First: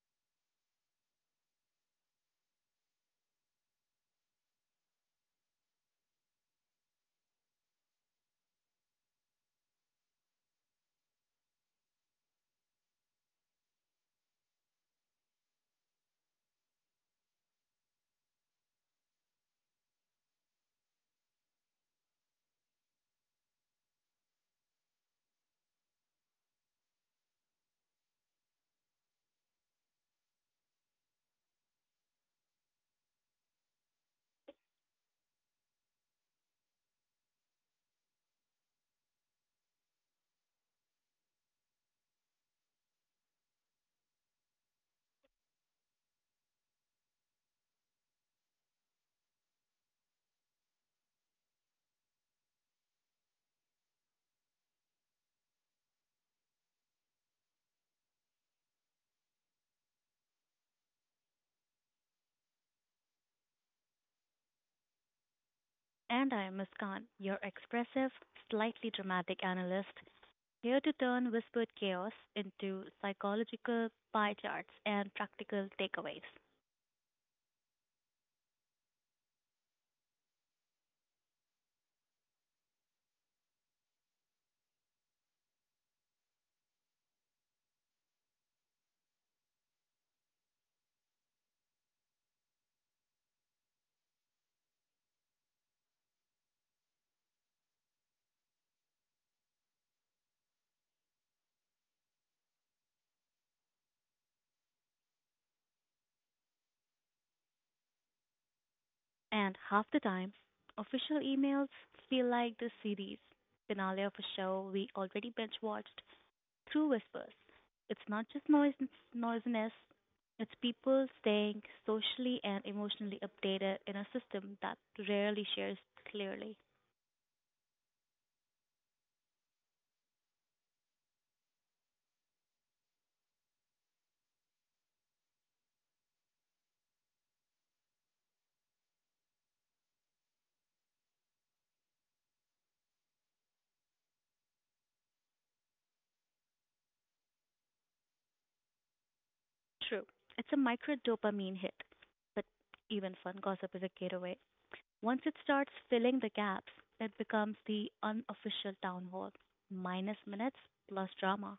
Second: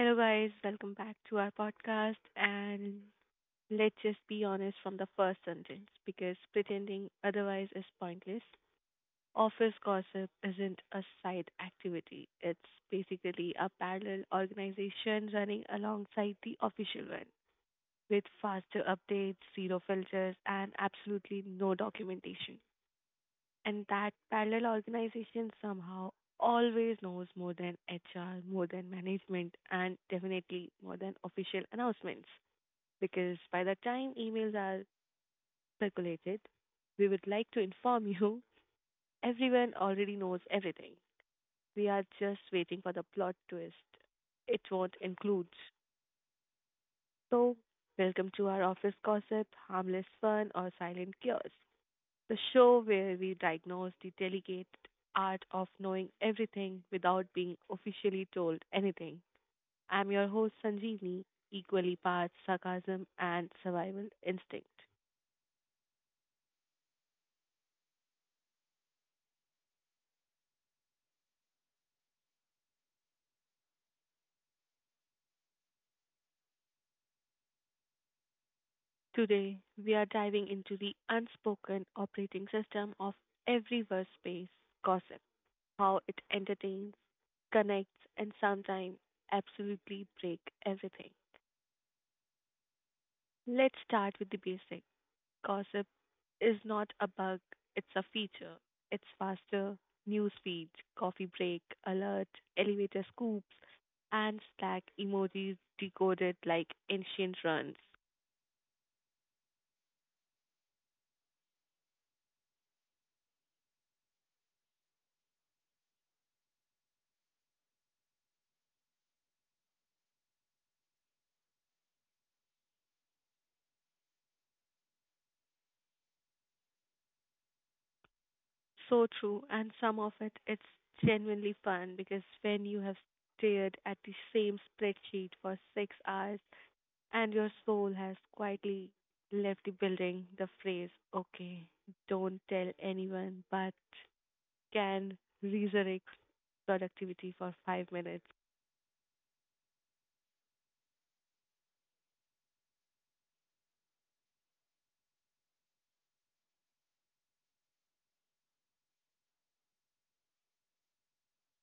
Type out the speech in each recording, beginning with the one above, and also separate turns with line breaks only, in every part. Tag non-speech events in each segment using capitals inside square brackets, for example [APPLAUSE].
Hello, guys. Welcome back to our podcast. And let's just be honest from the first sentence because pretending otherwise is pointless. Office gossip isn't a side activity, it's basically a parallel organization running alongside the official one with faster updates, zero filters, and absolutely no documentation. And that parallel organization somehow always knows more than HR, more than management, and definitely more than official announcements. Because by the time emails are circulated, we would like to inform you, everyone already knows everything. We are just waiting for the plot twist. It won't include. So, welcome to our office gossip, harmless fun, or silent chaos. The show where we diagnose the delicate art of knowing everything without being officially told anything. I'm your host, Sanjeevni, equally part sarcasm and survival instinct.
And I am Muskan, your expressive, slightly dramatic analyst, here to turn whispered chaos into psychological pie charts and practical takeaways.
Today, we are diving into the unspoken operating system of every workspace gossip, how it entertains, connects, and sometimes absolutely break everything. Let's start with the basics. Gossip is not a bug, it's a feature. It's faster news feeds, coffee break, alert, elevator scoops, and Slack emojis decoded like ancient runs.
And half the time, official emails feel like the series finale of a show we already binge watched through whispers. It's not just noisiness, it's people staying socially and emotionally updated in a system that rarely shares clearly.
So true, and some of it it's genuinely fun because when you have stared at the same spreadsheet for 6 hours and your soul has quietly left the building, the phrase, okay, don't tell anyone, but can resurrect productivity for 5 minutes,
True. It's a micro dopamine hit, but even fun gossip is a gateway. Once it starts filling the gaps, it becomes the unofficial town hall. Minus minutes plus drama.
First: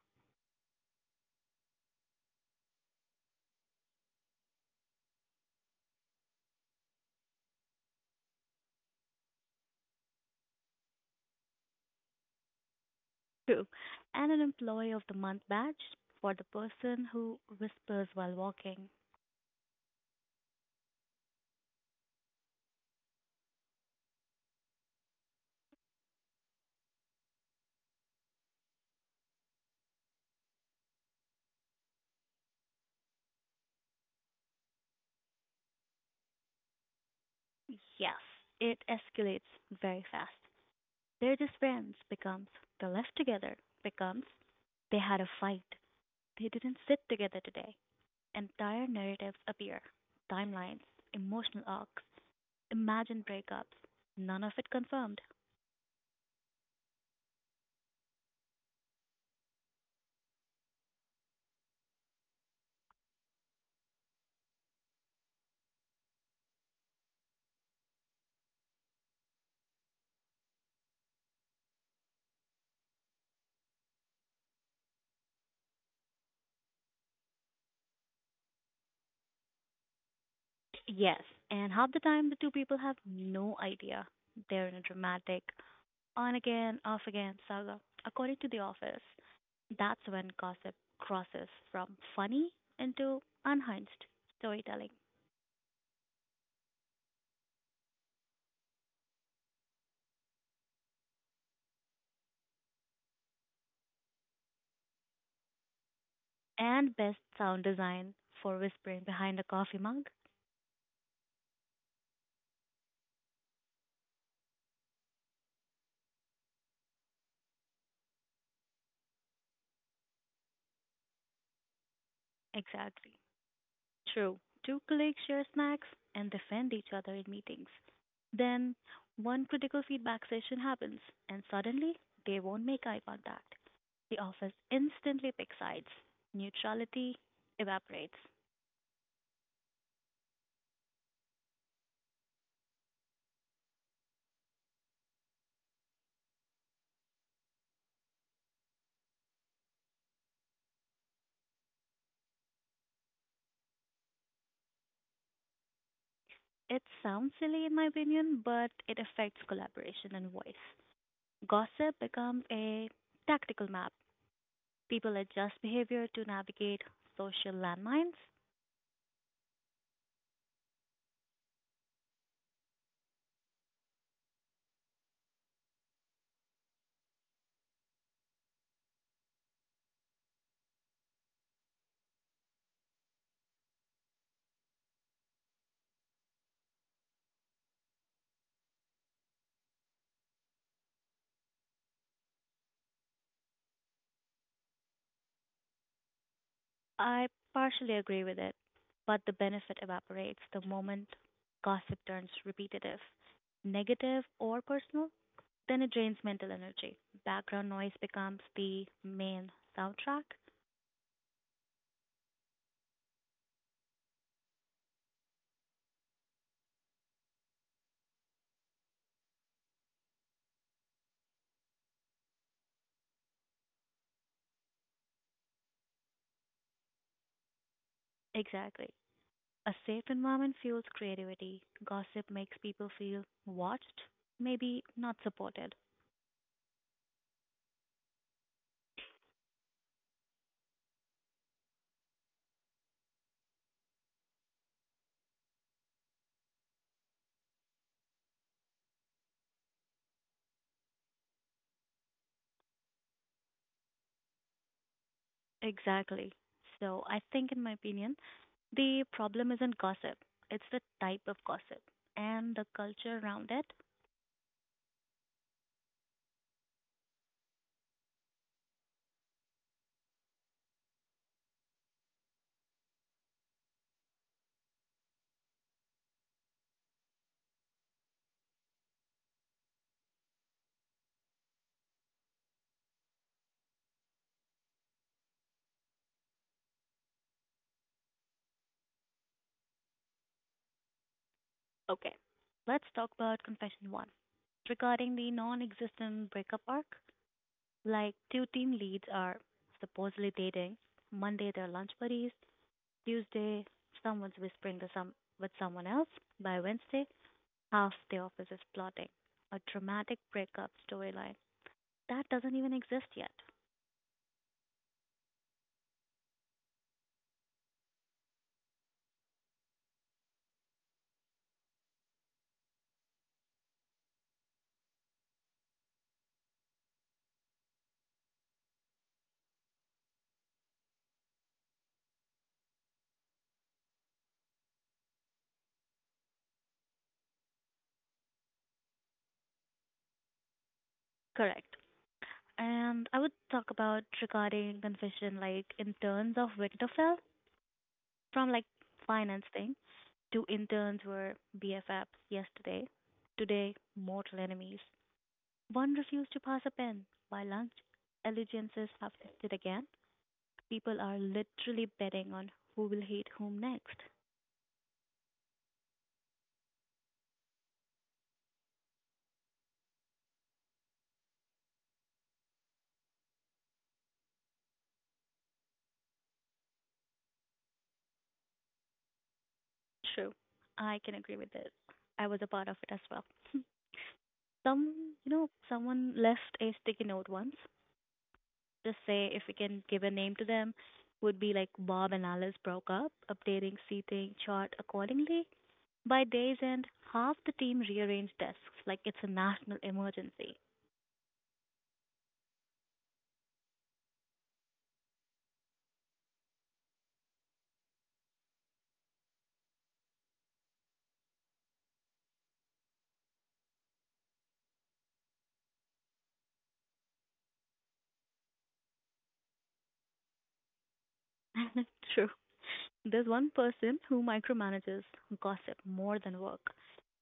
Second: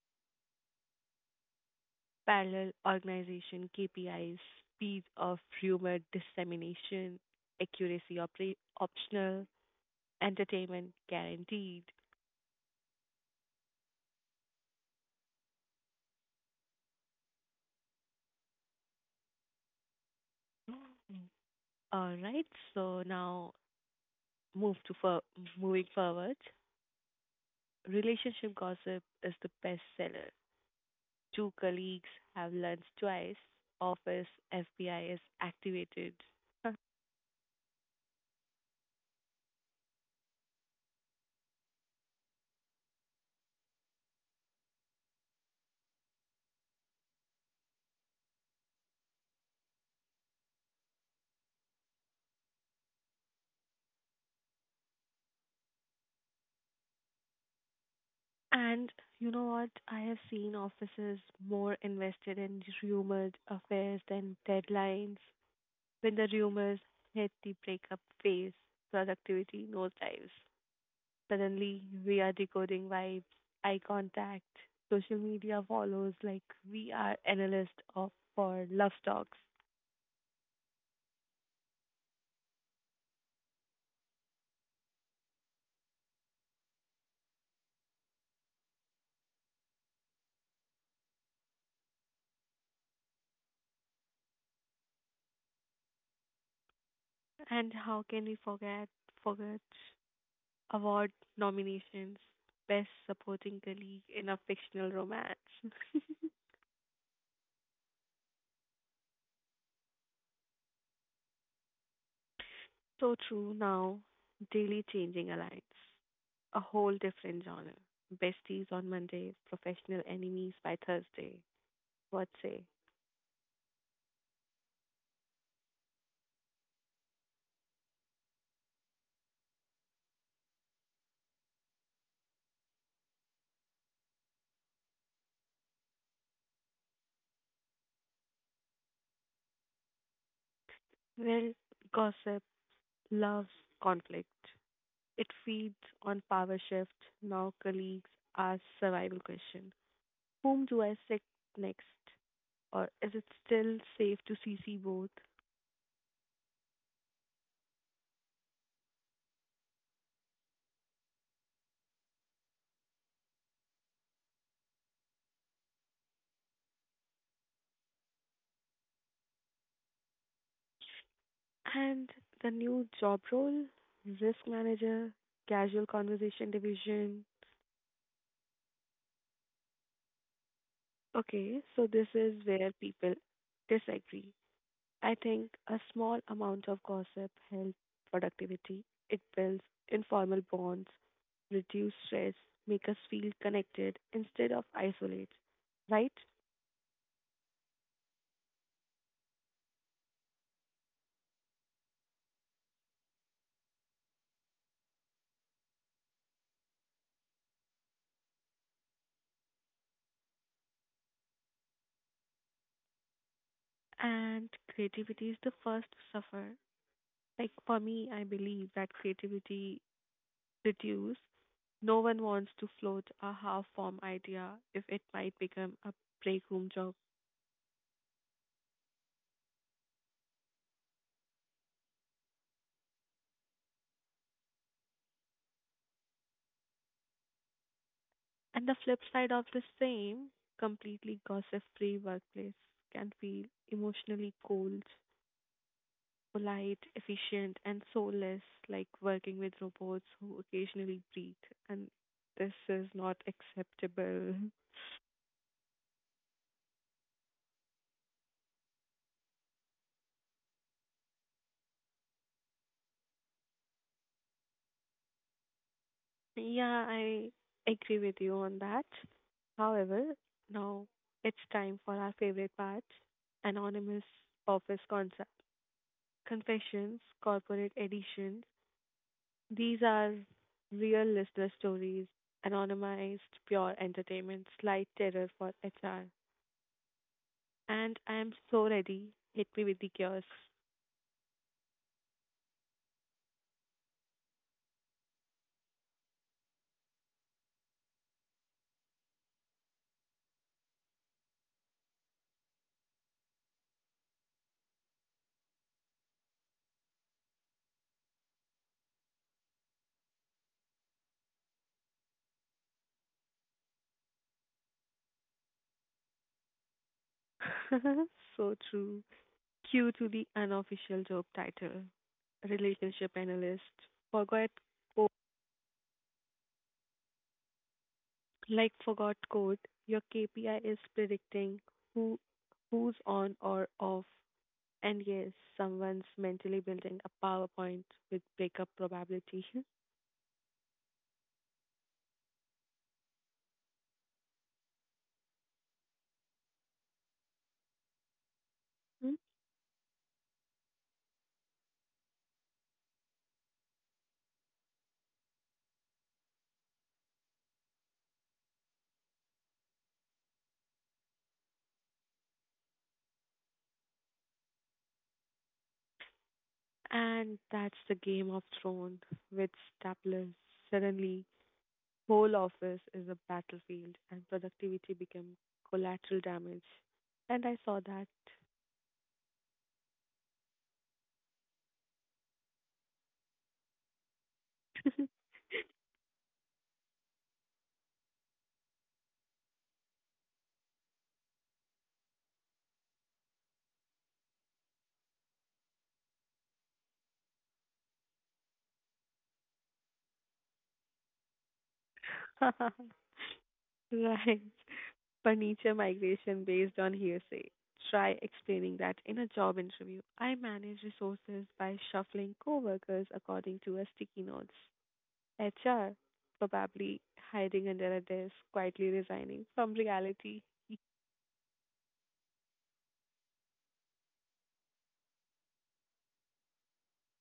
parallel organization, KPIs, speed of rumor dissemination, accuracy optional, entertainment guaranteed.
True. And an employee of the month badge for the person who whispers while walking.
Mm. All right, so now move to for moving forward. Relationship gossip is the bestseller. Two colleagues have lunch twice. Office FBI is activated. [LAUGHS]
Yes, it escalates very fast. They're just friends becomes they left together becomes they had a fight. They didn't sit together today. Entire narratives appear, timelines, emotional arcs, imagined breakups, none of it confirmed.
And you know what? I have seen offices more invested in rumored affairs than deadlines. When the rumors hit the breakup phase, productivity nosedives. Suddenly, we are decoding vibes, eye contact. Social media follows like we are analysts of for love stocks.
Yes, and half the time the two people have no idea they're in a dramatic, on again, off again saga. According to The Office, that's when gossip crosses from funny into unhinged storytelling,
And how can we forget award nominations? Best supporting colleague in a fictional romance. [LAUGHS]
and best sound design for whispering behind a coffee mug.
So true. Now, daily changing alliance. A whole different genre. Besties on Mondays, professional enemies by Thursday. What say?
Exactly. True. Two colleagues share snacks and defend each other in meetings. Then one critical feedback session happens, and suddenly they won't make eye contact. The office instantly picks sides. Neutrality evaporates.
Well, gossip, love, conflict. It feeds on power shift. Now colleagues ask survival question. Whom do I sick next? Or is it still safe to CC both?
It sounds silly in my opinion, but it affects collaboration and voice. Gossip becomes a tactical map. People adjust behavior to navigate social landmines.
And the new job role, risk manager, casual conversation division. Okay, so this is where people disagree. I think a small amount of gossip helps productivity. It builds informal bonds, reduce stress, make us feel connected instead of isolate, right?
I partially agree with it, but the benefit evaporates the moment gossip turns repetitive, negative, or personal. Then it drains mental energy. Background noise becomes the main soundtrack.
And creativity is the first to suffer. Like for me, I believe that creativity reduces. No one wants to float a half-formed idea if it might become a break room.
Exactly. A safe environment fuels creativity. Gossip makes people feel watched, maybe not supported.
And the flip side of the same, completely gossip free workplace can feel emotionally cold, polite, efficient, and soulless, like working with robots who occasionally breathe. And this is not acceptable.
Exactly. So, I think, in my opinion, the problem isn't gossip, it's the type of gossip and the culture around it.
Yeah, I agree with you on that. However, now it's time for our favorite part, anonymous office concept confessions, corporate editions. These are real listener stories, anonymized, pure entertainment, slight terror for HR. And I am so ready. Hit me with the chaos.
Okay, let's talk about confession one. Regarding the non existent breakup arc, like two team leads are supposedly dating. Monday, they're lunch buddies. Tuesday, someone's whispering with someone else. By Wednesday, half the office is plotting a dramatic breakup storyline. That doesn't even exist yet.
[LAUGHS] So true. Cue to the unofficial job title. Relationship analyst. Forgot code. Like forgot code, your KPI is predicting who who's on or off. And yes, someone's mentally building a PowerPoint with breakup probability.
Correct. And I would talk about regarding confession like in terms of Winterfell, from like
[LAUGHS]
finance thing. Two interns were BFFs yesterday, today mortal enemies. One refused to pass a pen. By lunch, allegiances have shifted again. People are literally betting on who will hate whom next.
And that's the Game of Thrones with staplers. Suddenly, whole office is a battlefield and productivity became collateral damage. And I saw
True, I can agree with this. I was a part of it as well. [LAUGHS] Some, someone left a sticky note once just say if we can give a name to them would be like Bob and Alice broke up, updating seating chart accordingly. By day's end, half the team rearranged desks like it's a national emergency.
that. [LAUGHS] Right. Furniture migration based on hearsay. Try explaining that in a job interview. I manage resources by shuffling coworkers according to a sticky notes. HR probably hiding under a desk, quietly resigning from reality.
[LAUGHS] True. There's one person who micromanages gossip more than work.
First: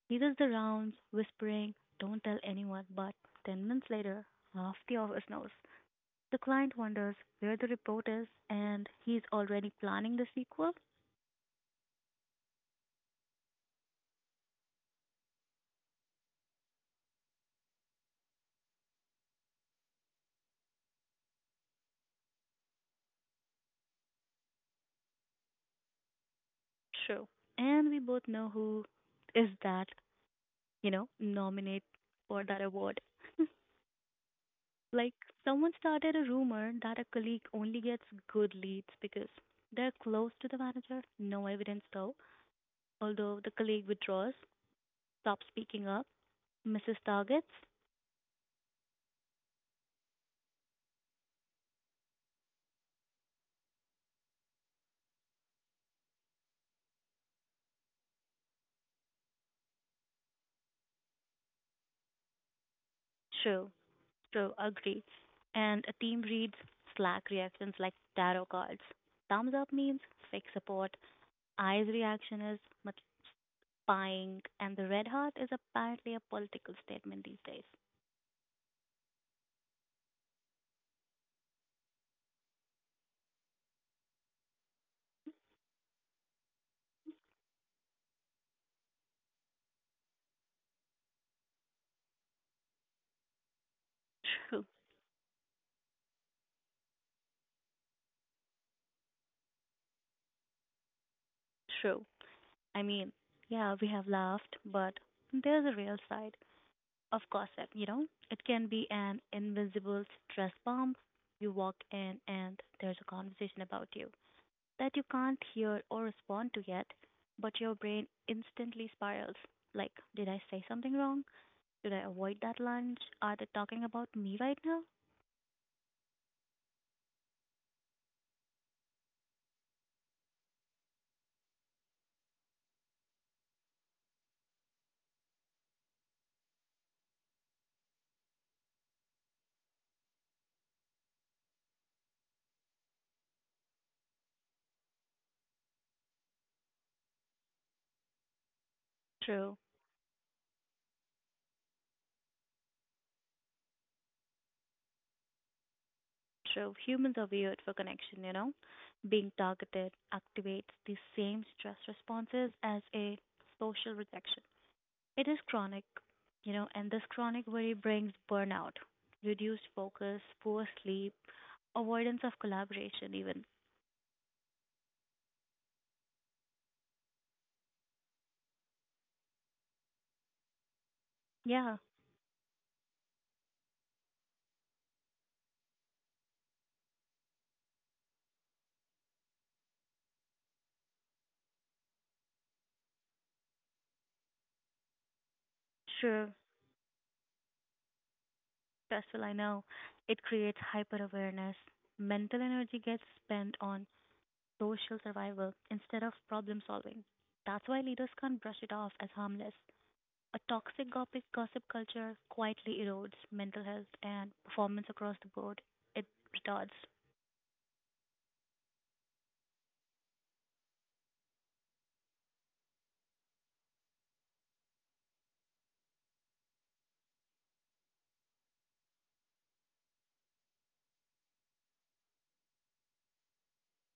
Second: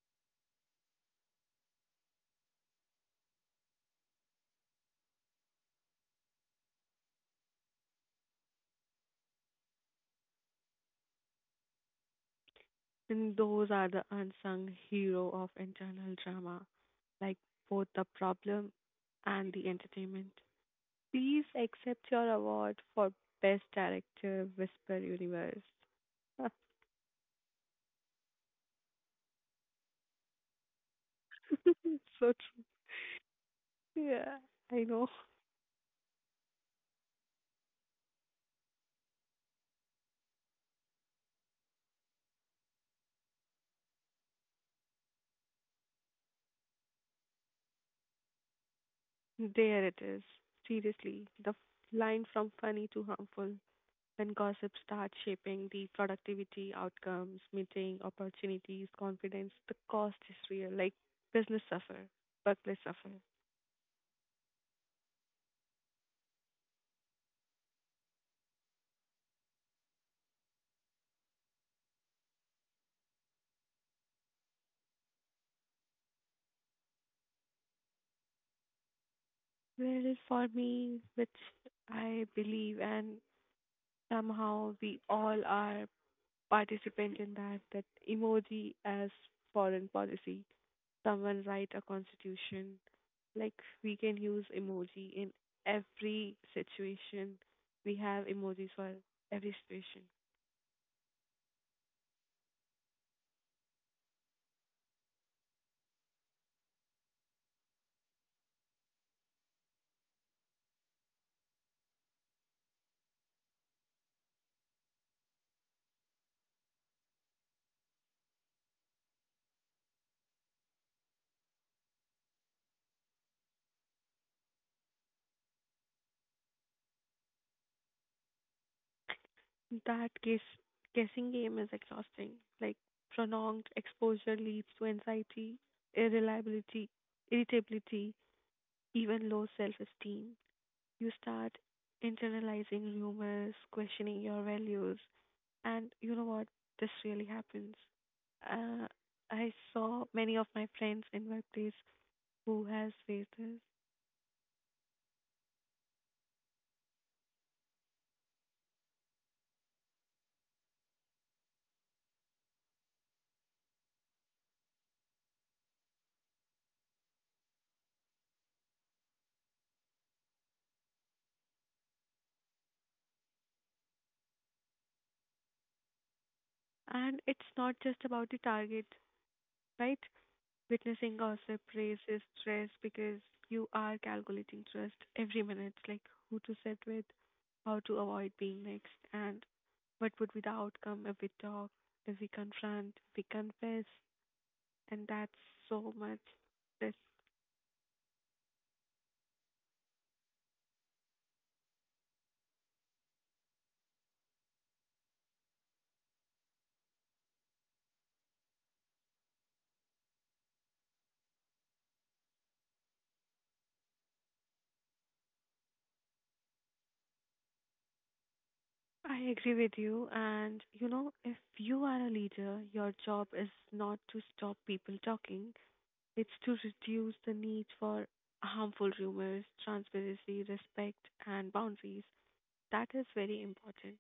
He does the rounds, whispering, don't tell anyone, but 10 minutes later, half the office knows. The client wonders where the report is, and he's already planning the sequel.
And those are the unsung hero of internal drama, like both the problem and the entertainment. Please accept your award for Best Director, Whisper Universe. [LAUGHS]
True. And we both know who is that, nominate
So
for
true.
that award. [LAUGHS]
Yeah, I know.
Like, someone started a rumor that a colleague only gets good leads because they're close to the manager. No evidence, though. Although the colleague withdraws, stops speaking up, misses targets.
There it is. Seriously, the line from funny to harmful. When gossip starts shaping the productivity, outcomes, meeting, opportunities, confidence, the cost is real. Like business suffer, workplace suffer.
True, true, agree. And a team reads Slack reactions like tarot cards. Thumbs up means fake support. Eyes reaction is buying, and the red heart is apparently a political statement these days.
Well, for me, which I believe, and somehow we all are participant in that, that emoji as foreign policy. Someone write a constitution. Like we can use
True,
emoji in every situation. We have emojis for every situation.
true. I mean, yeah, we have laughed, but there's a real side of gossip, you know? It can be an invisible stress bomb. You walk in and there's a conversation about you that you can't hear or respond to yet, but your brain instantly spirals. Like, did I say something wrong? Did I avoid that lunch? Are they talking about me right now?
That guessing game is exhausting. Like prolonged exposure leads to anxiety, irreliability, irritability, even low self-esteem. You start internalizing rumors, questioning your values, and you know what? This really happens. Uh, I
True.
saw many of my friends in workplace who has faced this,
True. Humans are weird for connection, you know. Being targeted activates the same stress responses as a social rejection. It is chronic, and this chronic worry brings burnout, reduced focus, poor sleep, avoidance of collaboration, even.
and it's not just about the target, right? Witnessing gossip
Yeah,
raises stress because you are calculating trust every minute, like who to sit with, how to avoid being next, and what would be the outcome if we talk, if we confront, if we confess. And that's so much.
sure,
This
stressful, I know. It creates hyper awareness. Mental energy gets spent on social survival instead of problem solving. That's why leaders can't brush it off as harmless. A toxic gossip culture quietly erodes mental health and performance across the board. It retards.
I agree with you. And you know, if you are a leader, your job is not to stop people talking. It's to reduce the need for harmful rumors, transparency, respect, and boundaries. That is very important,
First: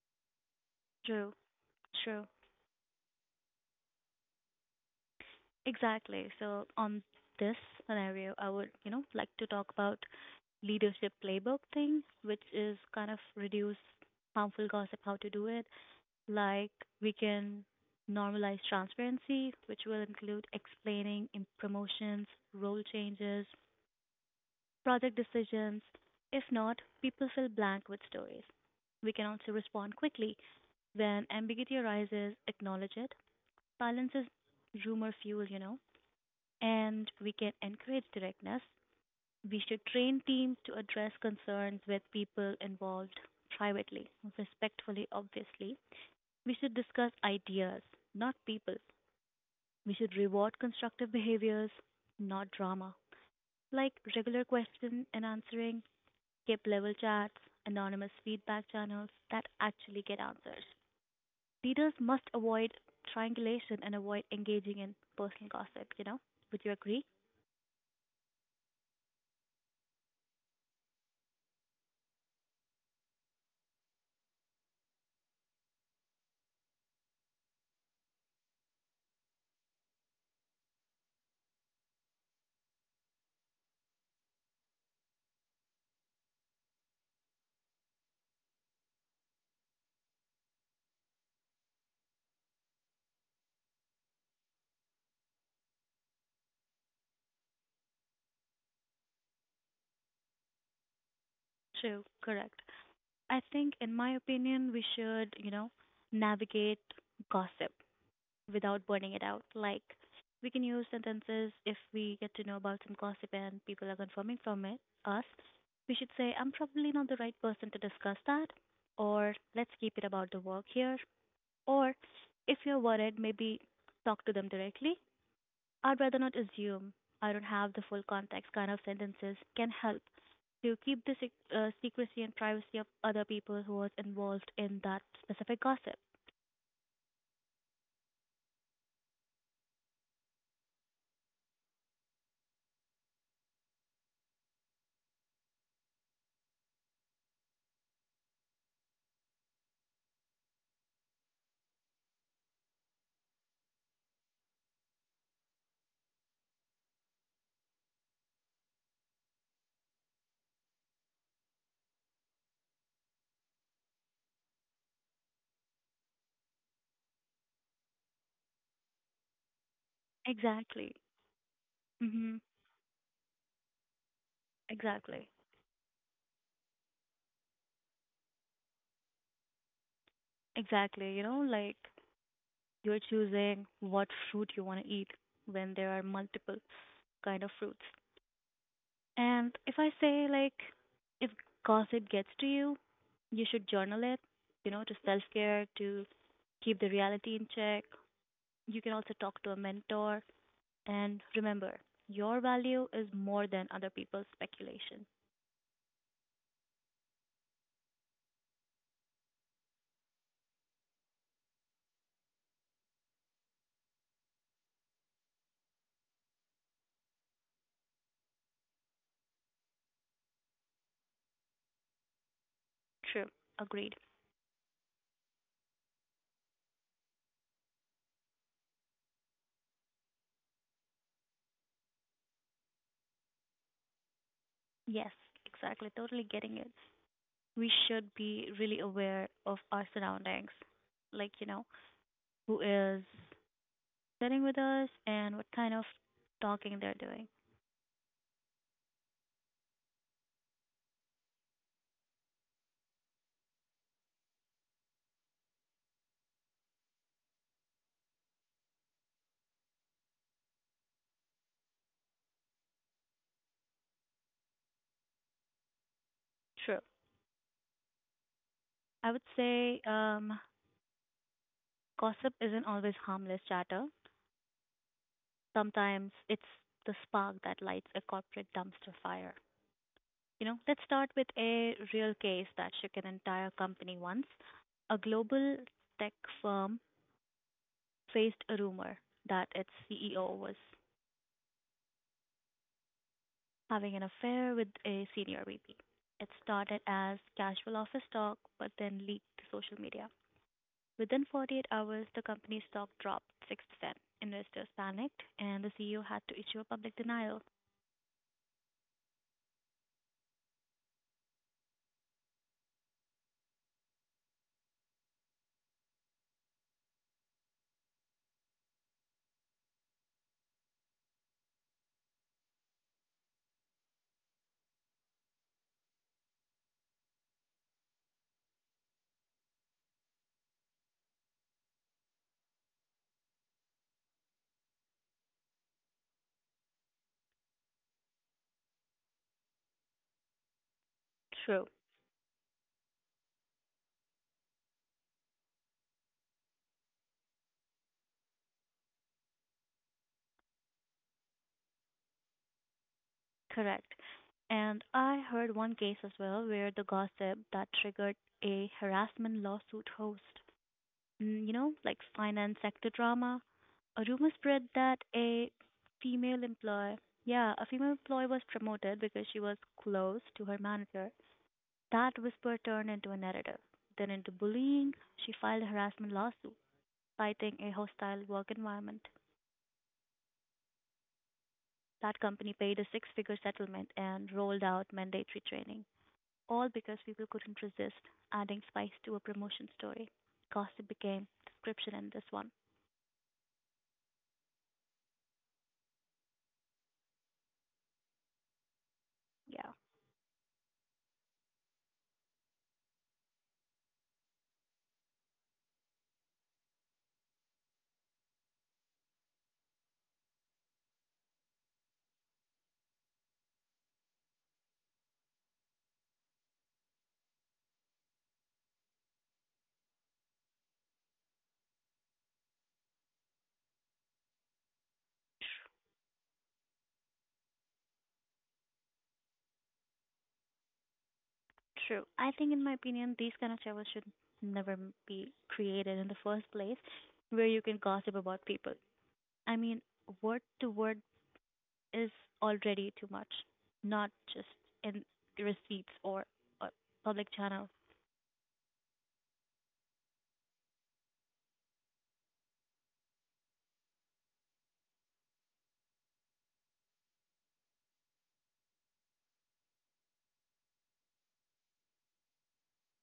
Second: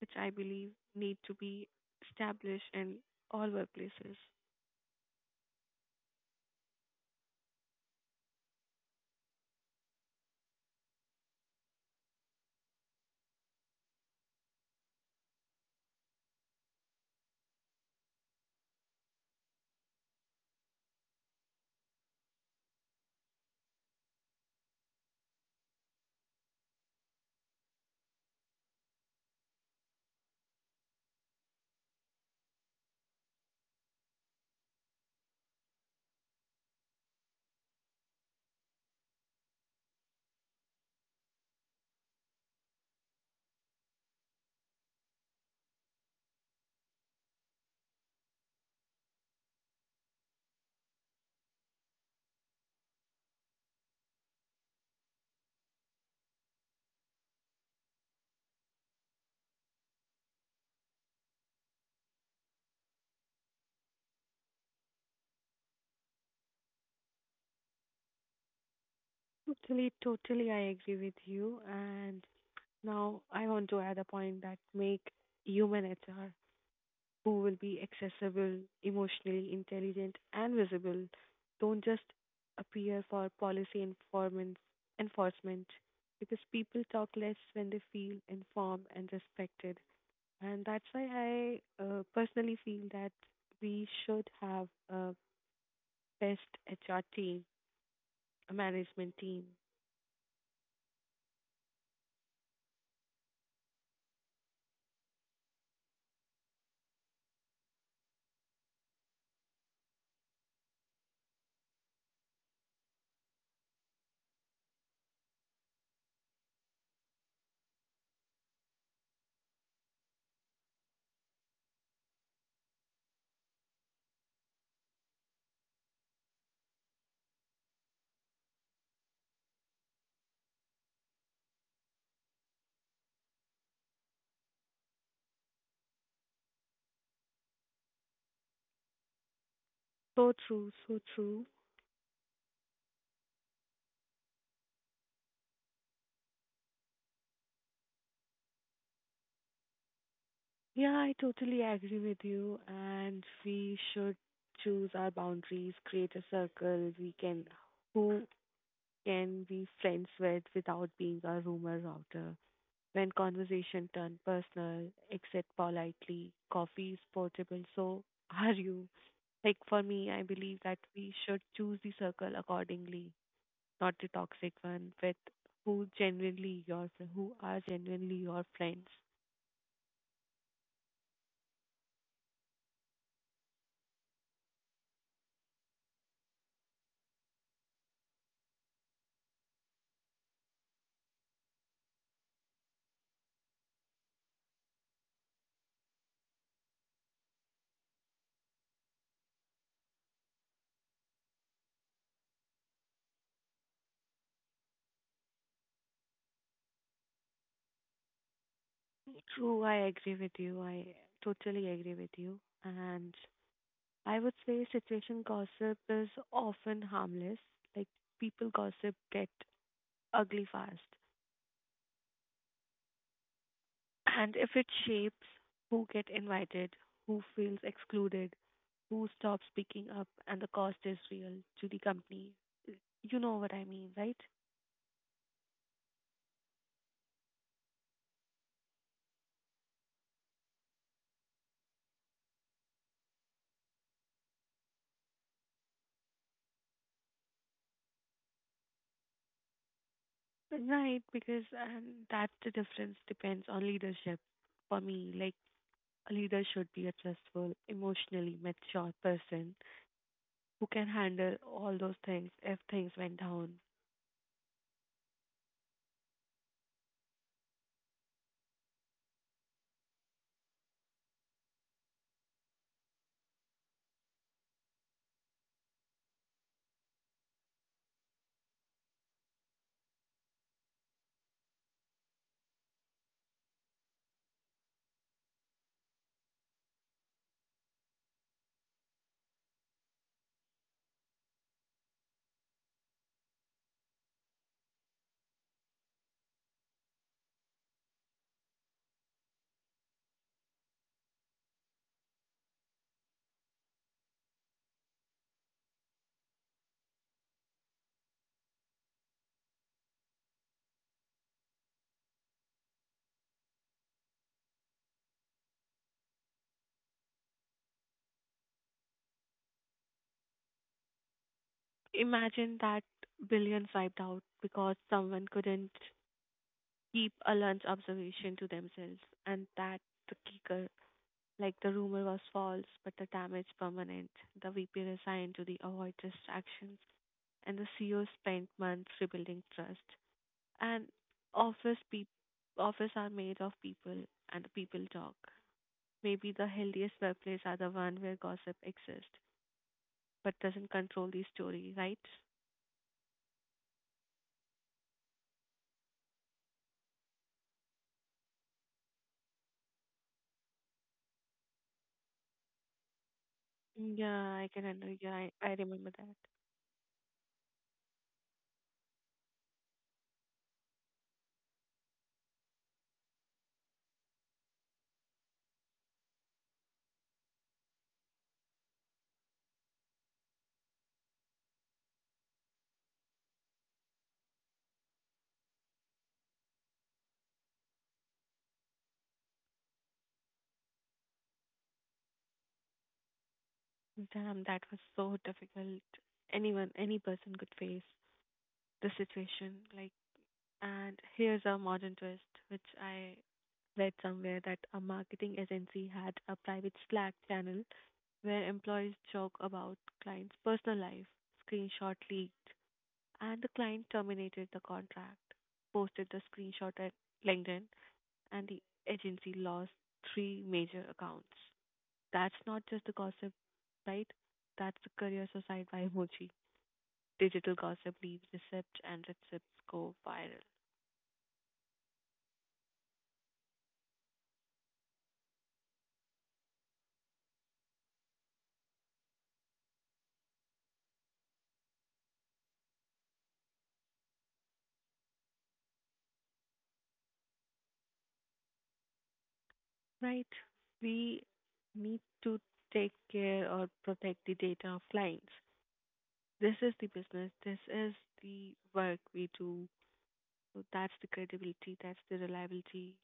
which I believe need
True,
to be
true.
established in all workplaces.
Exactly. So on this scenario, I would, like to talk about leadership playbook thing, which is kind of reduce harmful gossip, how to do it. Like we can normalize transparency, which will include explaining in promotions, role changes, project decisions. If not, people fill blank with stories. We can also respond quickly. When ambiguity arises, acknowledge it. Silence is rumor fuel, and we can encourage directness. We should train teams to address concerns with people involved privately, respectfully, obviously. We should discuss ideas, not people. We should reward constructive behaviors, not drama. Like regular question and answering, skip level chats, anonymous feedback channels that actually get answers. Leaders must avoid triangulation and avoid engaging in personal gossip, you know? Would you agree?
Totally, totally, I agree with you. And now I want to add a point that make human HR. Who will be accessible, emotionally intelligent, and visible, don't just appear for policy enforcement because people talk less when they feel informed and respected. And that's why I personally feel that we should have a best HR team, a management team.
True, correct. I think, in my opinion, we should, navigate gossip without burning it out. Like, we can use sentences if we get to know about some gossip and people are confirming from it, us. We should say, I'm probably not the right person to discuss that, or let's keep it about the work here. Or if you're worried, maybe talk to them directly. I'd rather not assume. I don't have the full context kind of sentences can help to keep the secrecy and privacy of other people who was involved in that specific gossip.
So true, so true. Yeah, I totally agree with you. And we should choose our boundaries, create a circle we can, who can be friends with without being a rumor router. When conversation turn personal, exit politely. Coffee is portable, so are you. Like for me, I believe that
Exactly.
we should choose the circle
Mhm.
accordingly, not the toxic one with
Exactly.
who are genuinely your friends.
Exactly. You know, like you're choosing what fruit you want to eat when there are multiple kind of fruits. And if I say, like, if gossip gets to you, you should journal it, to self care, to keep the reality in check. You can also talk to a mentor. And remember, your value is more than other people's speculation.
True, I agree with you. I totally agree with you. And I would say situation gossip is often harmless. Like people gossip get ugly fast.
True. Agreed.
And if it shapes who get invited, who feels excluded, who stops speaking up, and the cost is real to the company, you know what I mean, right?
Yes, exactly. Totally getting it. We should be really aware of our surroundings. Like, who is sitting with us and what kind of talking they're doing.
Right, because that's the difference depends on leadership for me. Like a leader should be a trustful, emotionally mature person who can handle all those things if things went down.
True. I would say gossip isn't always harmless chatter. Sometimes it's the spark that lights a corporate dumpster fire. You know, let's start with a real case that shook an entire company once. A global tech firm faced a rumor that its CEO was having an affair with a senior VP. It started as casual office talk, but then leaked to social media. Within 48 hours, the company's stock dropped 6%. Investors panicked, and the CEO had to issue a public denial.
Imagine that billions wiped out because someone couldn't keep a lunch observation to themselves, and that the kicker. Like the rumor was false, but the damage permanent. The VP resigned to the avoid distractions, and the CEO spent months rebuilding trust. And
True.
office peop office are made of people, and the people talk. Maybe the healthiest workplace are the one where gossip exists but doesn't control the story, right?
Correct. And I heard one case as well where the gossip that triggered a harassment lawsuit host. Mm. You know, like finance sector drama. A rumor spread that
Yeah, I remember that.
female employee, yeah, a female employee was promoted because she was close to her manager. That whisper turned into a narrative, then into bullying. She filed a harassment lawsuit, fighting a hostile work environment. That company paid a six figure settlement and rolled out mandatory training, all because people couldn't resist adding spice to a promotion story. Gossip became description in this one.
Damn, that was so difficult. Anyone, any person could face the situation.
Yeah,
Like, and here's a modern twist, which I read somewhere that a marketing agency had a private Slack channel where employees joke about clients' personal life, screenshot leaked, and the client terminated the contract, posted the screenshot at LinkedIn, and the agency lost three major accounts. That's not just the gossip, right? That's the career suicide
tr-
by emoji. Digital gossip leaves receipts and receipts go viral,
true. I think, in my opinion, these kind of shows should never be created in the first place where you can gossip about people. I mean, word to word is already too much, not just in receipts or public channel.
right? We need to take care or protect the data of clients. This is the business. This is the work we do. So that's the credibility. That's the reliability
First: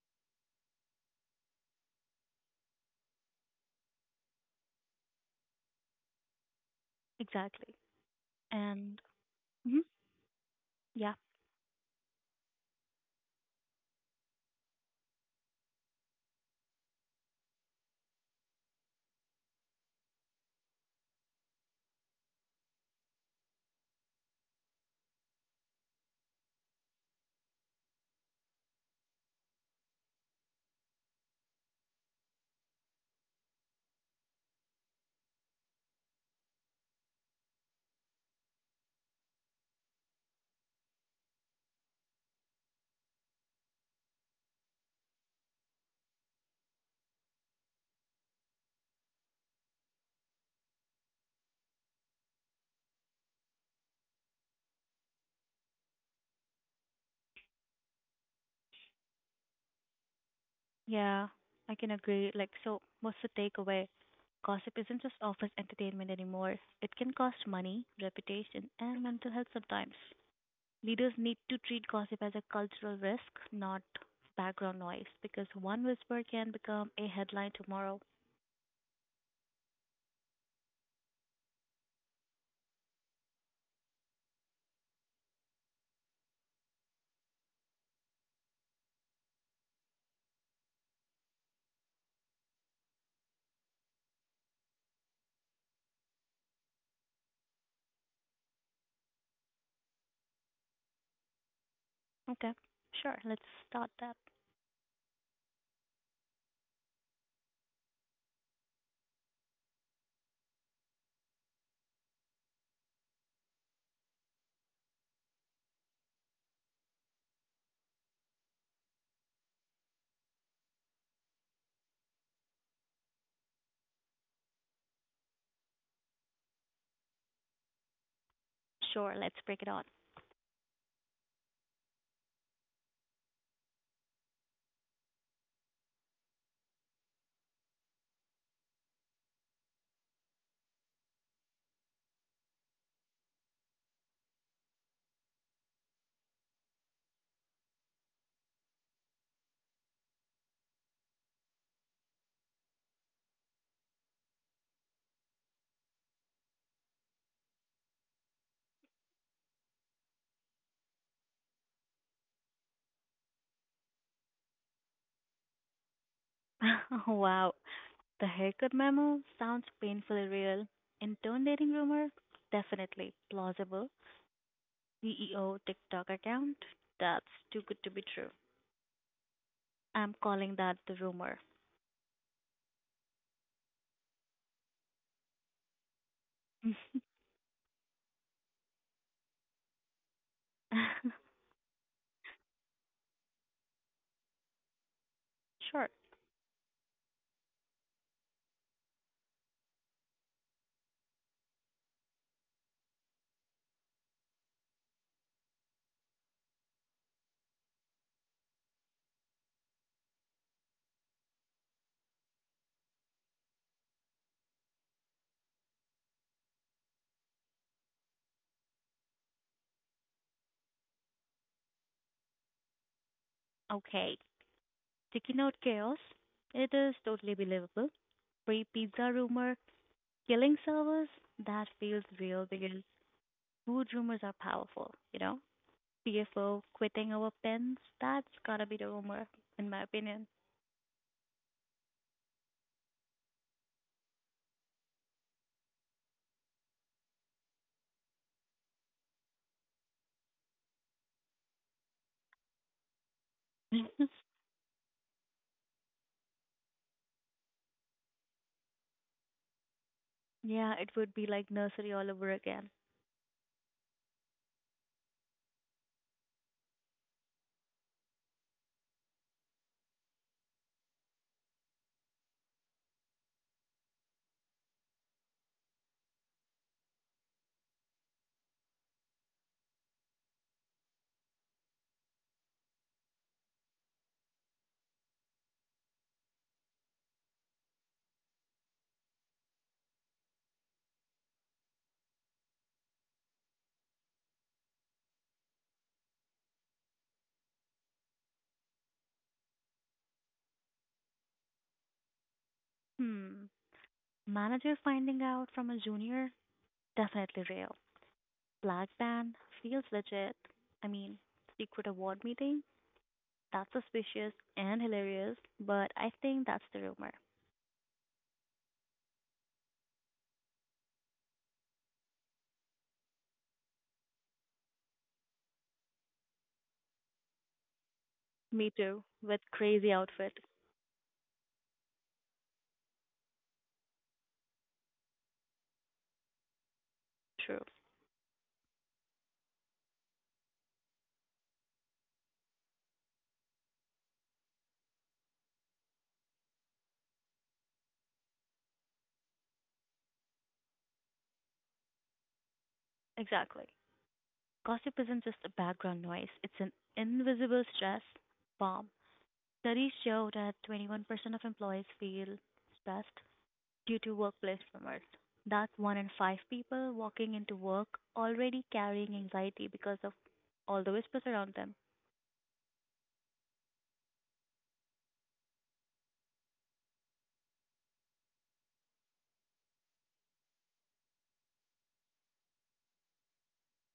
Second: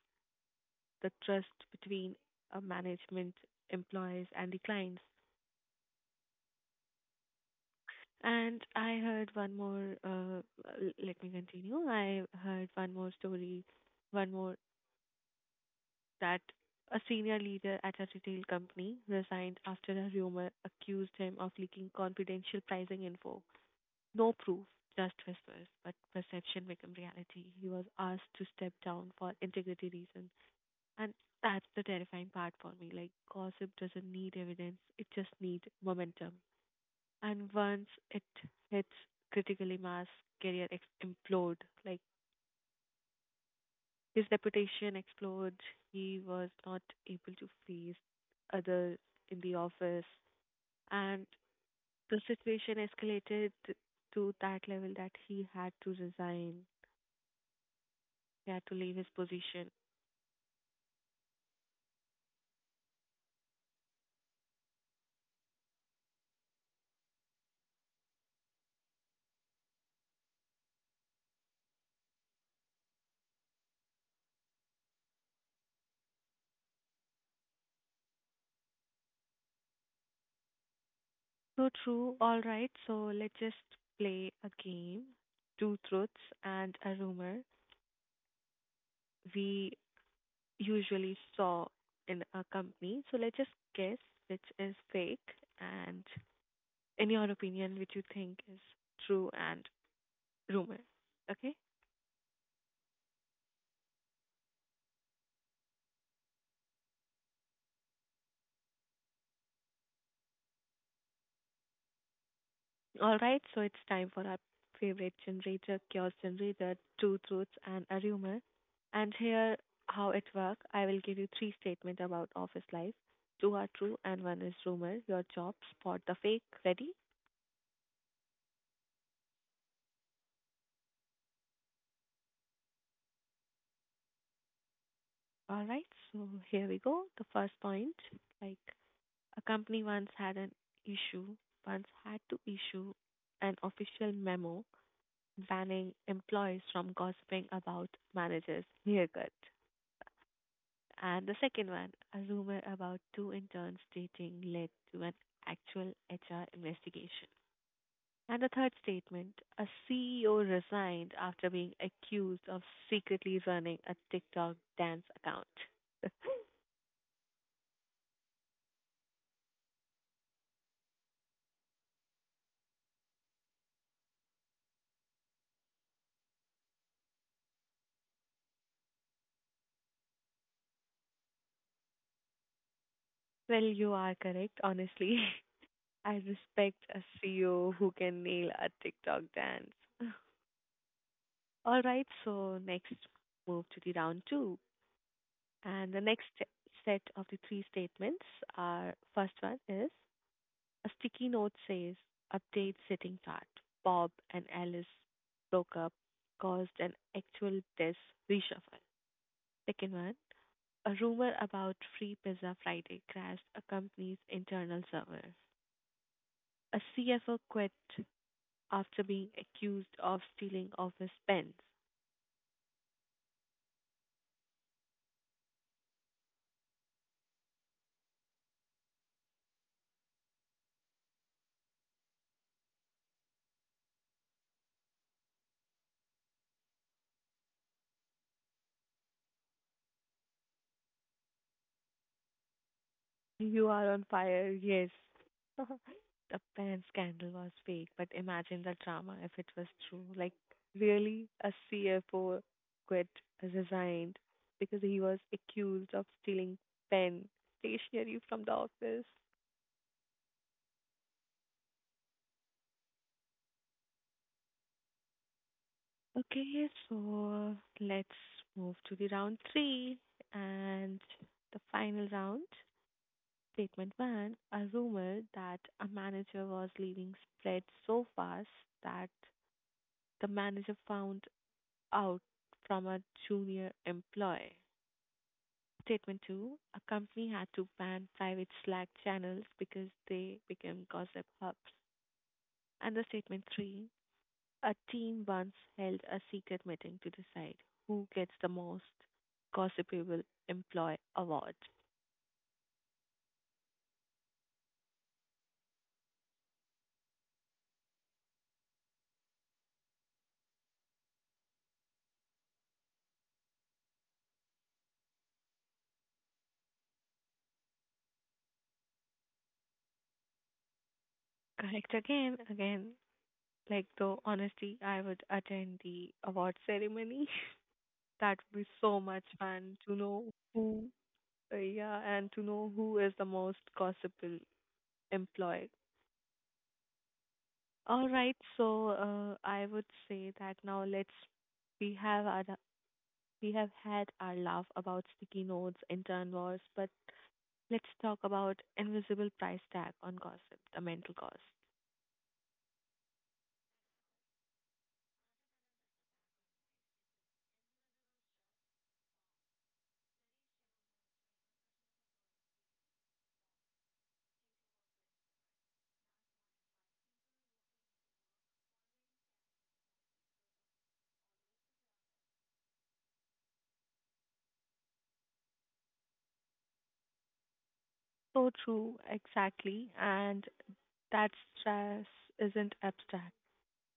the trust between management, employees, and the clients.
Exactly.
And I
And
heard one
mhm,
more,
yeah,
let me continue. I heard one more story, one more that a senior leader at a retail company resigned after a rumor accused him of leaking confidential pricing info. No proof, just whispers, but perception became reality. He was asked to step down for integrity reasons. And that's the terrifying part for me. Like, gossip doesn't need evidence, it just needs momentum. And once it hits critically mass, implode. Like, his reputation explodes. He was not able to face others in the office. And the situation escalated to that level that he had to resign. He had to leave his position.
yeah, I can agree. Like, so what's the takeaway? Gossip isn't just office entertainment anymore. It can cost money, reputation, and mental health sometimes. Leaders need to treat gossip as a cultural risk, not background noise, because one whisper can become a headline tomorrow.
So true. All right. So let's just play a game. Two truths and a rumor we usually saw in a company. So let's just guess which is fake and in your opinion which you think is true and rumor. Okay?
Okay, sure, let's start that.
All right, so it's time for our favorite generator, chaos generator, two truths and a rumor. And here how it works. I will give you three statements about office life. Two are true and one is rumor. Your job spot the fake. Ready?
Sure, let's break it on.
All right, so here we go. The first point, like a company once had an issue, once had to issue an official memo banning employees from gossiping about managers' haircuts. And the second one, a rumor about two interns dating led to an actual HR investigation. And the third statement, a CEO resigned after being accused of secretly running a TikTok dance account. [LAUGHS]
[LAUGHS] Wow. The haircut memo sounds painfully real. Intimidating rumor? Definitely. Plausible. CEO TikTok account? That's too good to be true. I'm calling that the rumor.
You are correct, honestly. [LAUGHS] I respect a
[LAUGHS]
CEO who can nail a TikTok dance. [LAUGHS] All right, so next move to the round two.
Sure.
And the next set of the three statements are first one is a sticky note says, update sitting fat. Bob and Alice broke up, caused an actual desk reshuffle. Second one, a rumor about Free Pizza Friday crashed a company's internal server. A CFO quit after being accused of stealing office pens.
Okay. Sticky note chaos? It is totally believable. Free pizza rumor? Killing servers? That feels real because food rumors are powerful, you know? PFO quitting over pens? That's gotta be the rumor, in my opinion.
You are on fire, yes. The pen scandal was fake, but imagine the drama if it was true. Really, a CFO quit, resigned
[LAUGHS]
because he was accused of stealing pen stationery from the office.
Yeah, it would be like nursery all over again.
Okay, so let's move to the round three and the final round. Statement one, a rumor that a manager was leaving spread so fast that the manager found out from a junior employee. Statement two, a company had to ban private Slack channels because they became gossip hubs. And the statement three, a team once held a secret meeting to decide who gets the most gossipable employee award.
Hmm. Manager finding out from a junior? Definitely real. Black band? Feels legit. I mean, secret award meeting? That's suspicious and hilarious, but I think that's the rumor.
Correct again, again. Though honestly I would attend the award ceremony. [LAUGHS] That would be
Me
so
too,
much
with
fun
crazy
to know
outfit.
who yeah, and to know who is the most gossipable employed.
True.
All right, so I would say that now let's we have our we have had our laugh about sticky notes, intern wars, but let's talk about invisible price tag on gossip, the mental cost.
Exactly. Gossip isn't just a background noise, it's an invisible stress bomb. Studies show that 21% of employees feel stressed due to workplace rumors. That's one in five people walking into work already carrying anxiety because of all the whispers around them.
So true, exactly, and that stress isn't abstract.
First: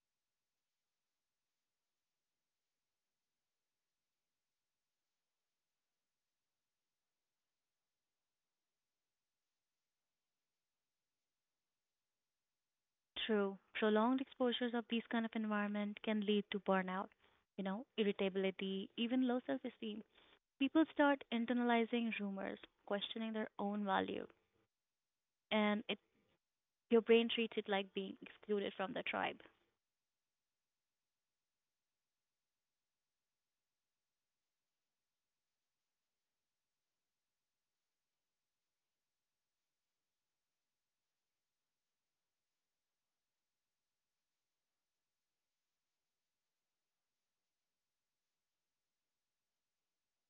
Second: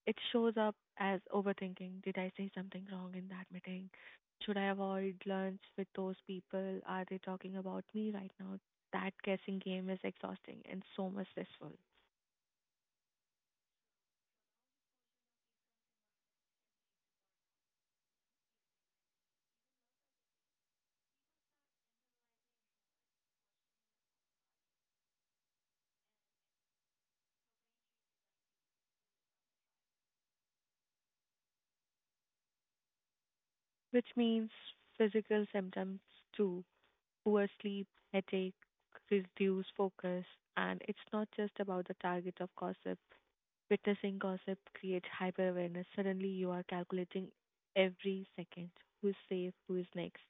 It shows up as overthinking. Did I say something wrong in that meeting? Should I avoid lunch with those people? Are they talking about me right now? That guessing game is exhausting and so much stressful,
True, prolonged exposures of these kind of environment can lead to burnout, irritability, even low self-esteem. People start internalizing rumors, questioning their own value, and it your brain treats it like being excluded from the tribe.
which means physical symptoms too, poor sleep, headache, reduced focus. And it's not just about the target of gossip. Witnessing gossip creates hyper awareness. Suddenly, you are calculating every second who is safe, who is next.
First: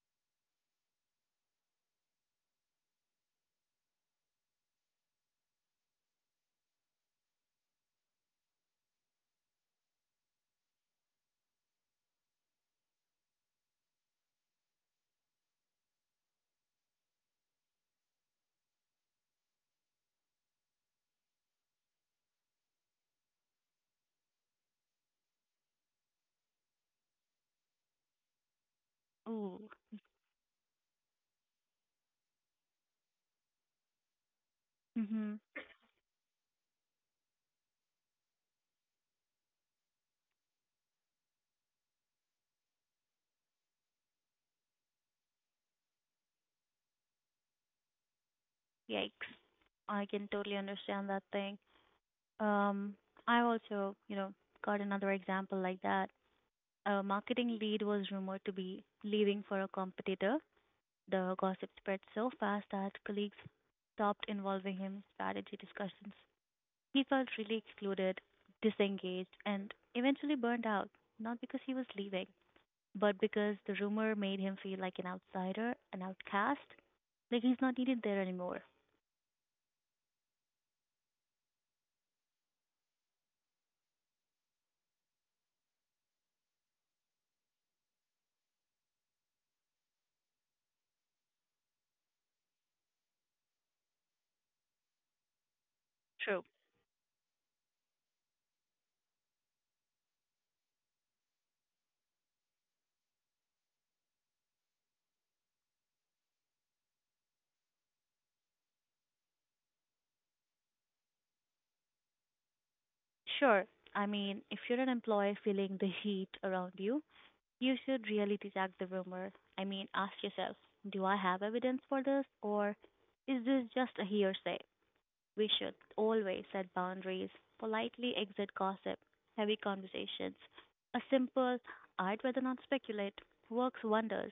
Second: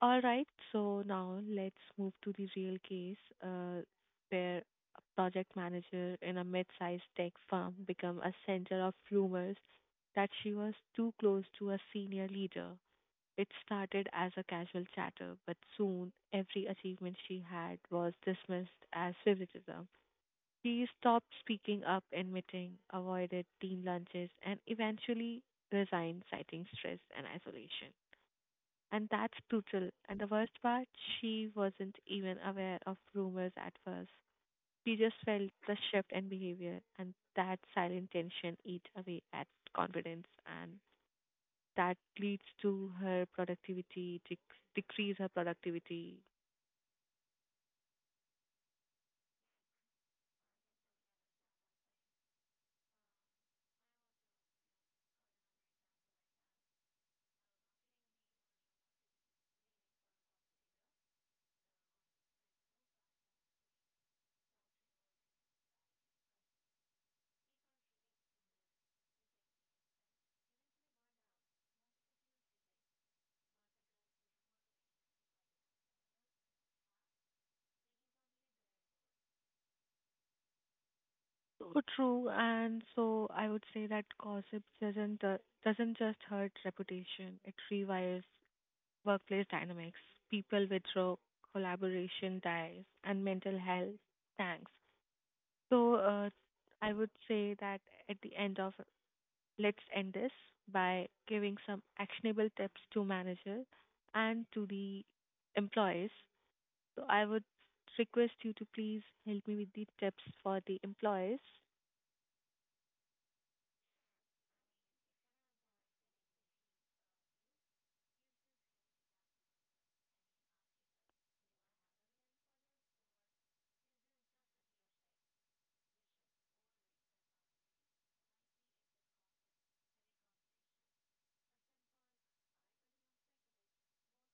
All right, so now let's move to the real case, uh, where a project manager in a mid-sized tech firm became a center of rumors that she was too close to a senior leader. It started as a casual chatter, but soon every achievement she had was dismissed as favoritism. She stopped speaking up in meetings, avoided team lunches, and eventually resigned, citing stress and isolation. And that's
Ooh.
brutal. And the worst part, she wasn't even aware of rumors at first. She just
Mhm.
felt the shift in behavior, and that silent tension eats away at confidence, and that leads to her productivity, decrease her productivity.
Yikes. I can totally understand that thing. Um, I also, got another example like that. A marketing lead was rumored to be leaving for a competitor. The gossip spread so fast that colleagues stopped involving him in strategy discussions. He felt really excluded, disengaged, and eventually burned out, not because he was leaving, but because the rumor made him feel like an outsider, an outcast, like he's not needed there anymore.
So true, and so I would say that gossip doesn't just hurt reputation; it rewires workplace dynamics. People withdraw, collaboration dies, and mental health tanks. So,
True.
I would say that at the end of, let's end this by giving some actionable tips to manager and to the employees. So, I would request you to please help me with the tips for the employees.
Sure. I mean, if you're an employee feeling the heat around you, you should reality check the rumor. I mean, ask yourself, do I have evidence for this or is this just a hearsay? We should always set boundaries, politely exit gossip, heavy conversations. A simple, I'd rather not speculate, works wonders.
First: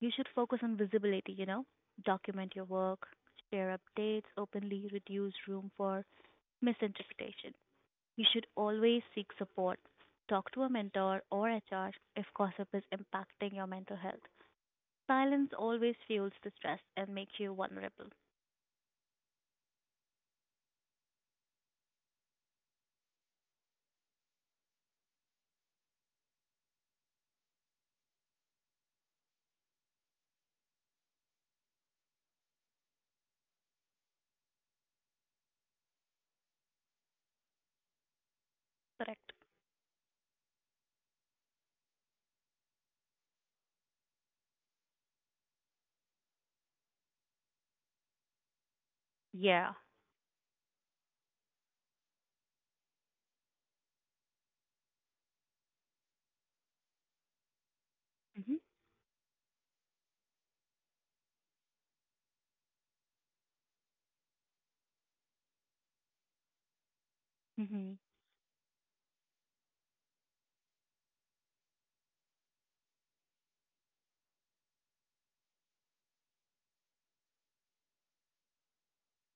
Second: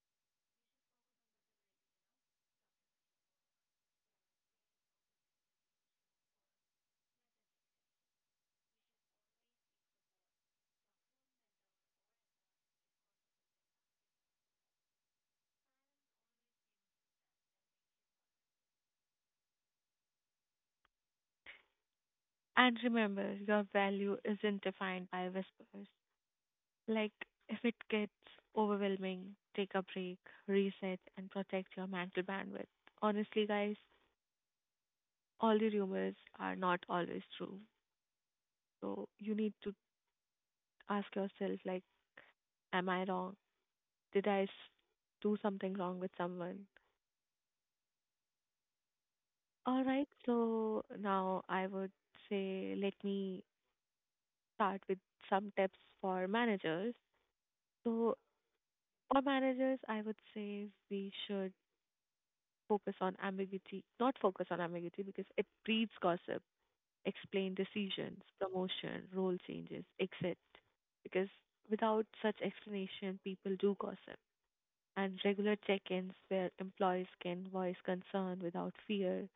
You should focus on visibility, document your work, share updates openly, reduce room for misinterpretation. You should always seek support. Talk to a mentor or HR if gossip is impacting your mental health. Silence always fuels the stress and makes you vulnerable.
And remember, your value isn't defined by whispers. Like, if it gets overwhelming, take a break, reset, and protect your mental bandwidth. Honestly, guys, all the rumors are not always true. So
Correct.
you need to ask yourself, like, am I wrong? Did I s- do something wrong with someone?
Yeah.
All right, so now I would say let me start with some tips for managers. So,
Mhm.
for managers, I would say we should focus on ambiguity, not focus on ambiguity because it breeds gossip, explain
Mhm.
decisions, promotion, role changes, exit. Because without such explanation, people do gossip. And regular check-ins where employees can voice concern without fear,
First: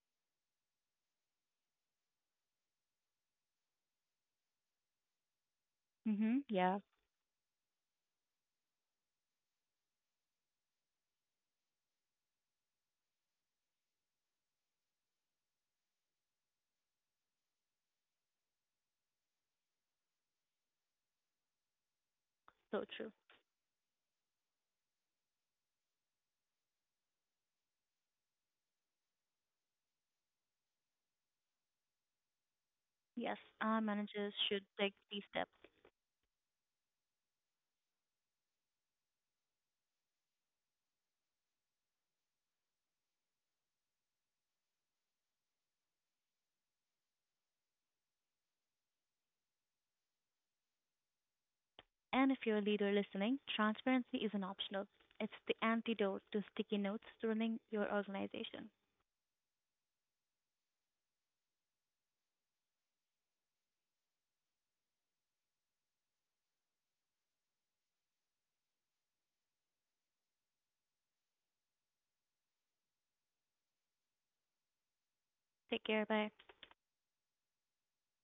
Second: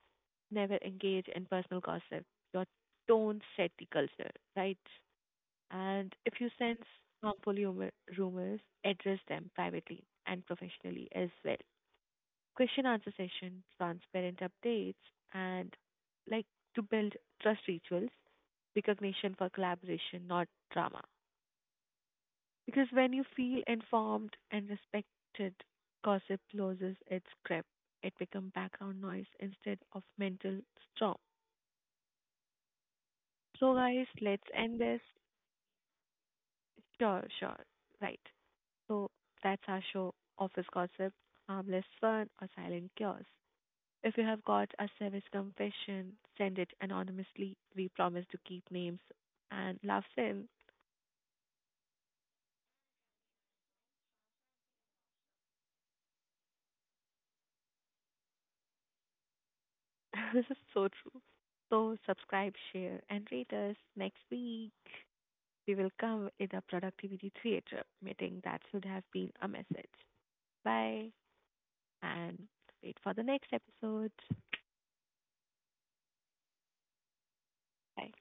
never engage in personal gossip. Your tone set the culture, right? And if
Mhm.
you
Yeah.
sense harmful humor, rumors, address them privately and professionally as well. Question answer session, transparent updates, and like to build trust rituals, recognition for collaboration, not drama.
So
Because
true.
when you feel informed and respected, gossip loses its grip. It becomes background noise instead of mental storm.
Yes,
So,
our
guys,
managers
let's
should
end
take
this.
these steps.
Sure, sure. Right. So, that's our show, Office Gossip, Harmless Fun, or Silent Chaos. If you have got a service confession, send it anonymously. We promise to keep names and laughs in.
And if you're a leader listening, transparency isn't optional. It's the antidote to sticky notes running your organization.
[LAUGHS] This is so true. So, subscribe, share, and rate us next week. We will come in a productivity theater meeting that should have been a message. Bye and wait for the next episode.
Take care. Bye.
Bye.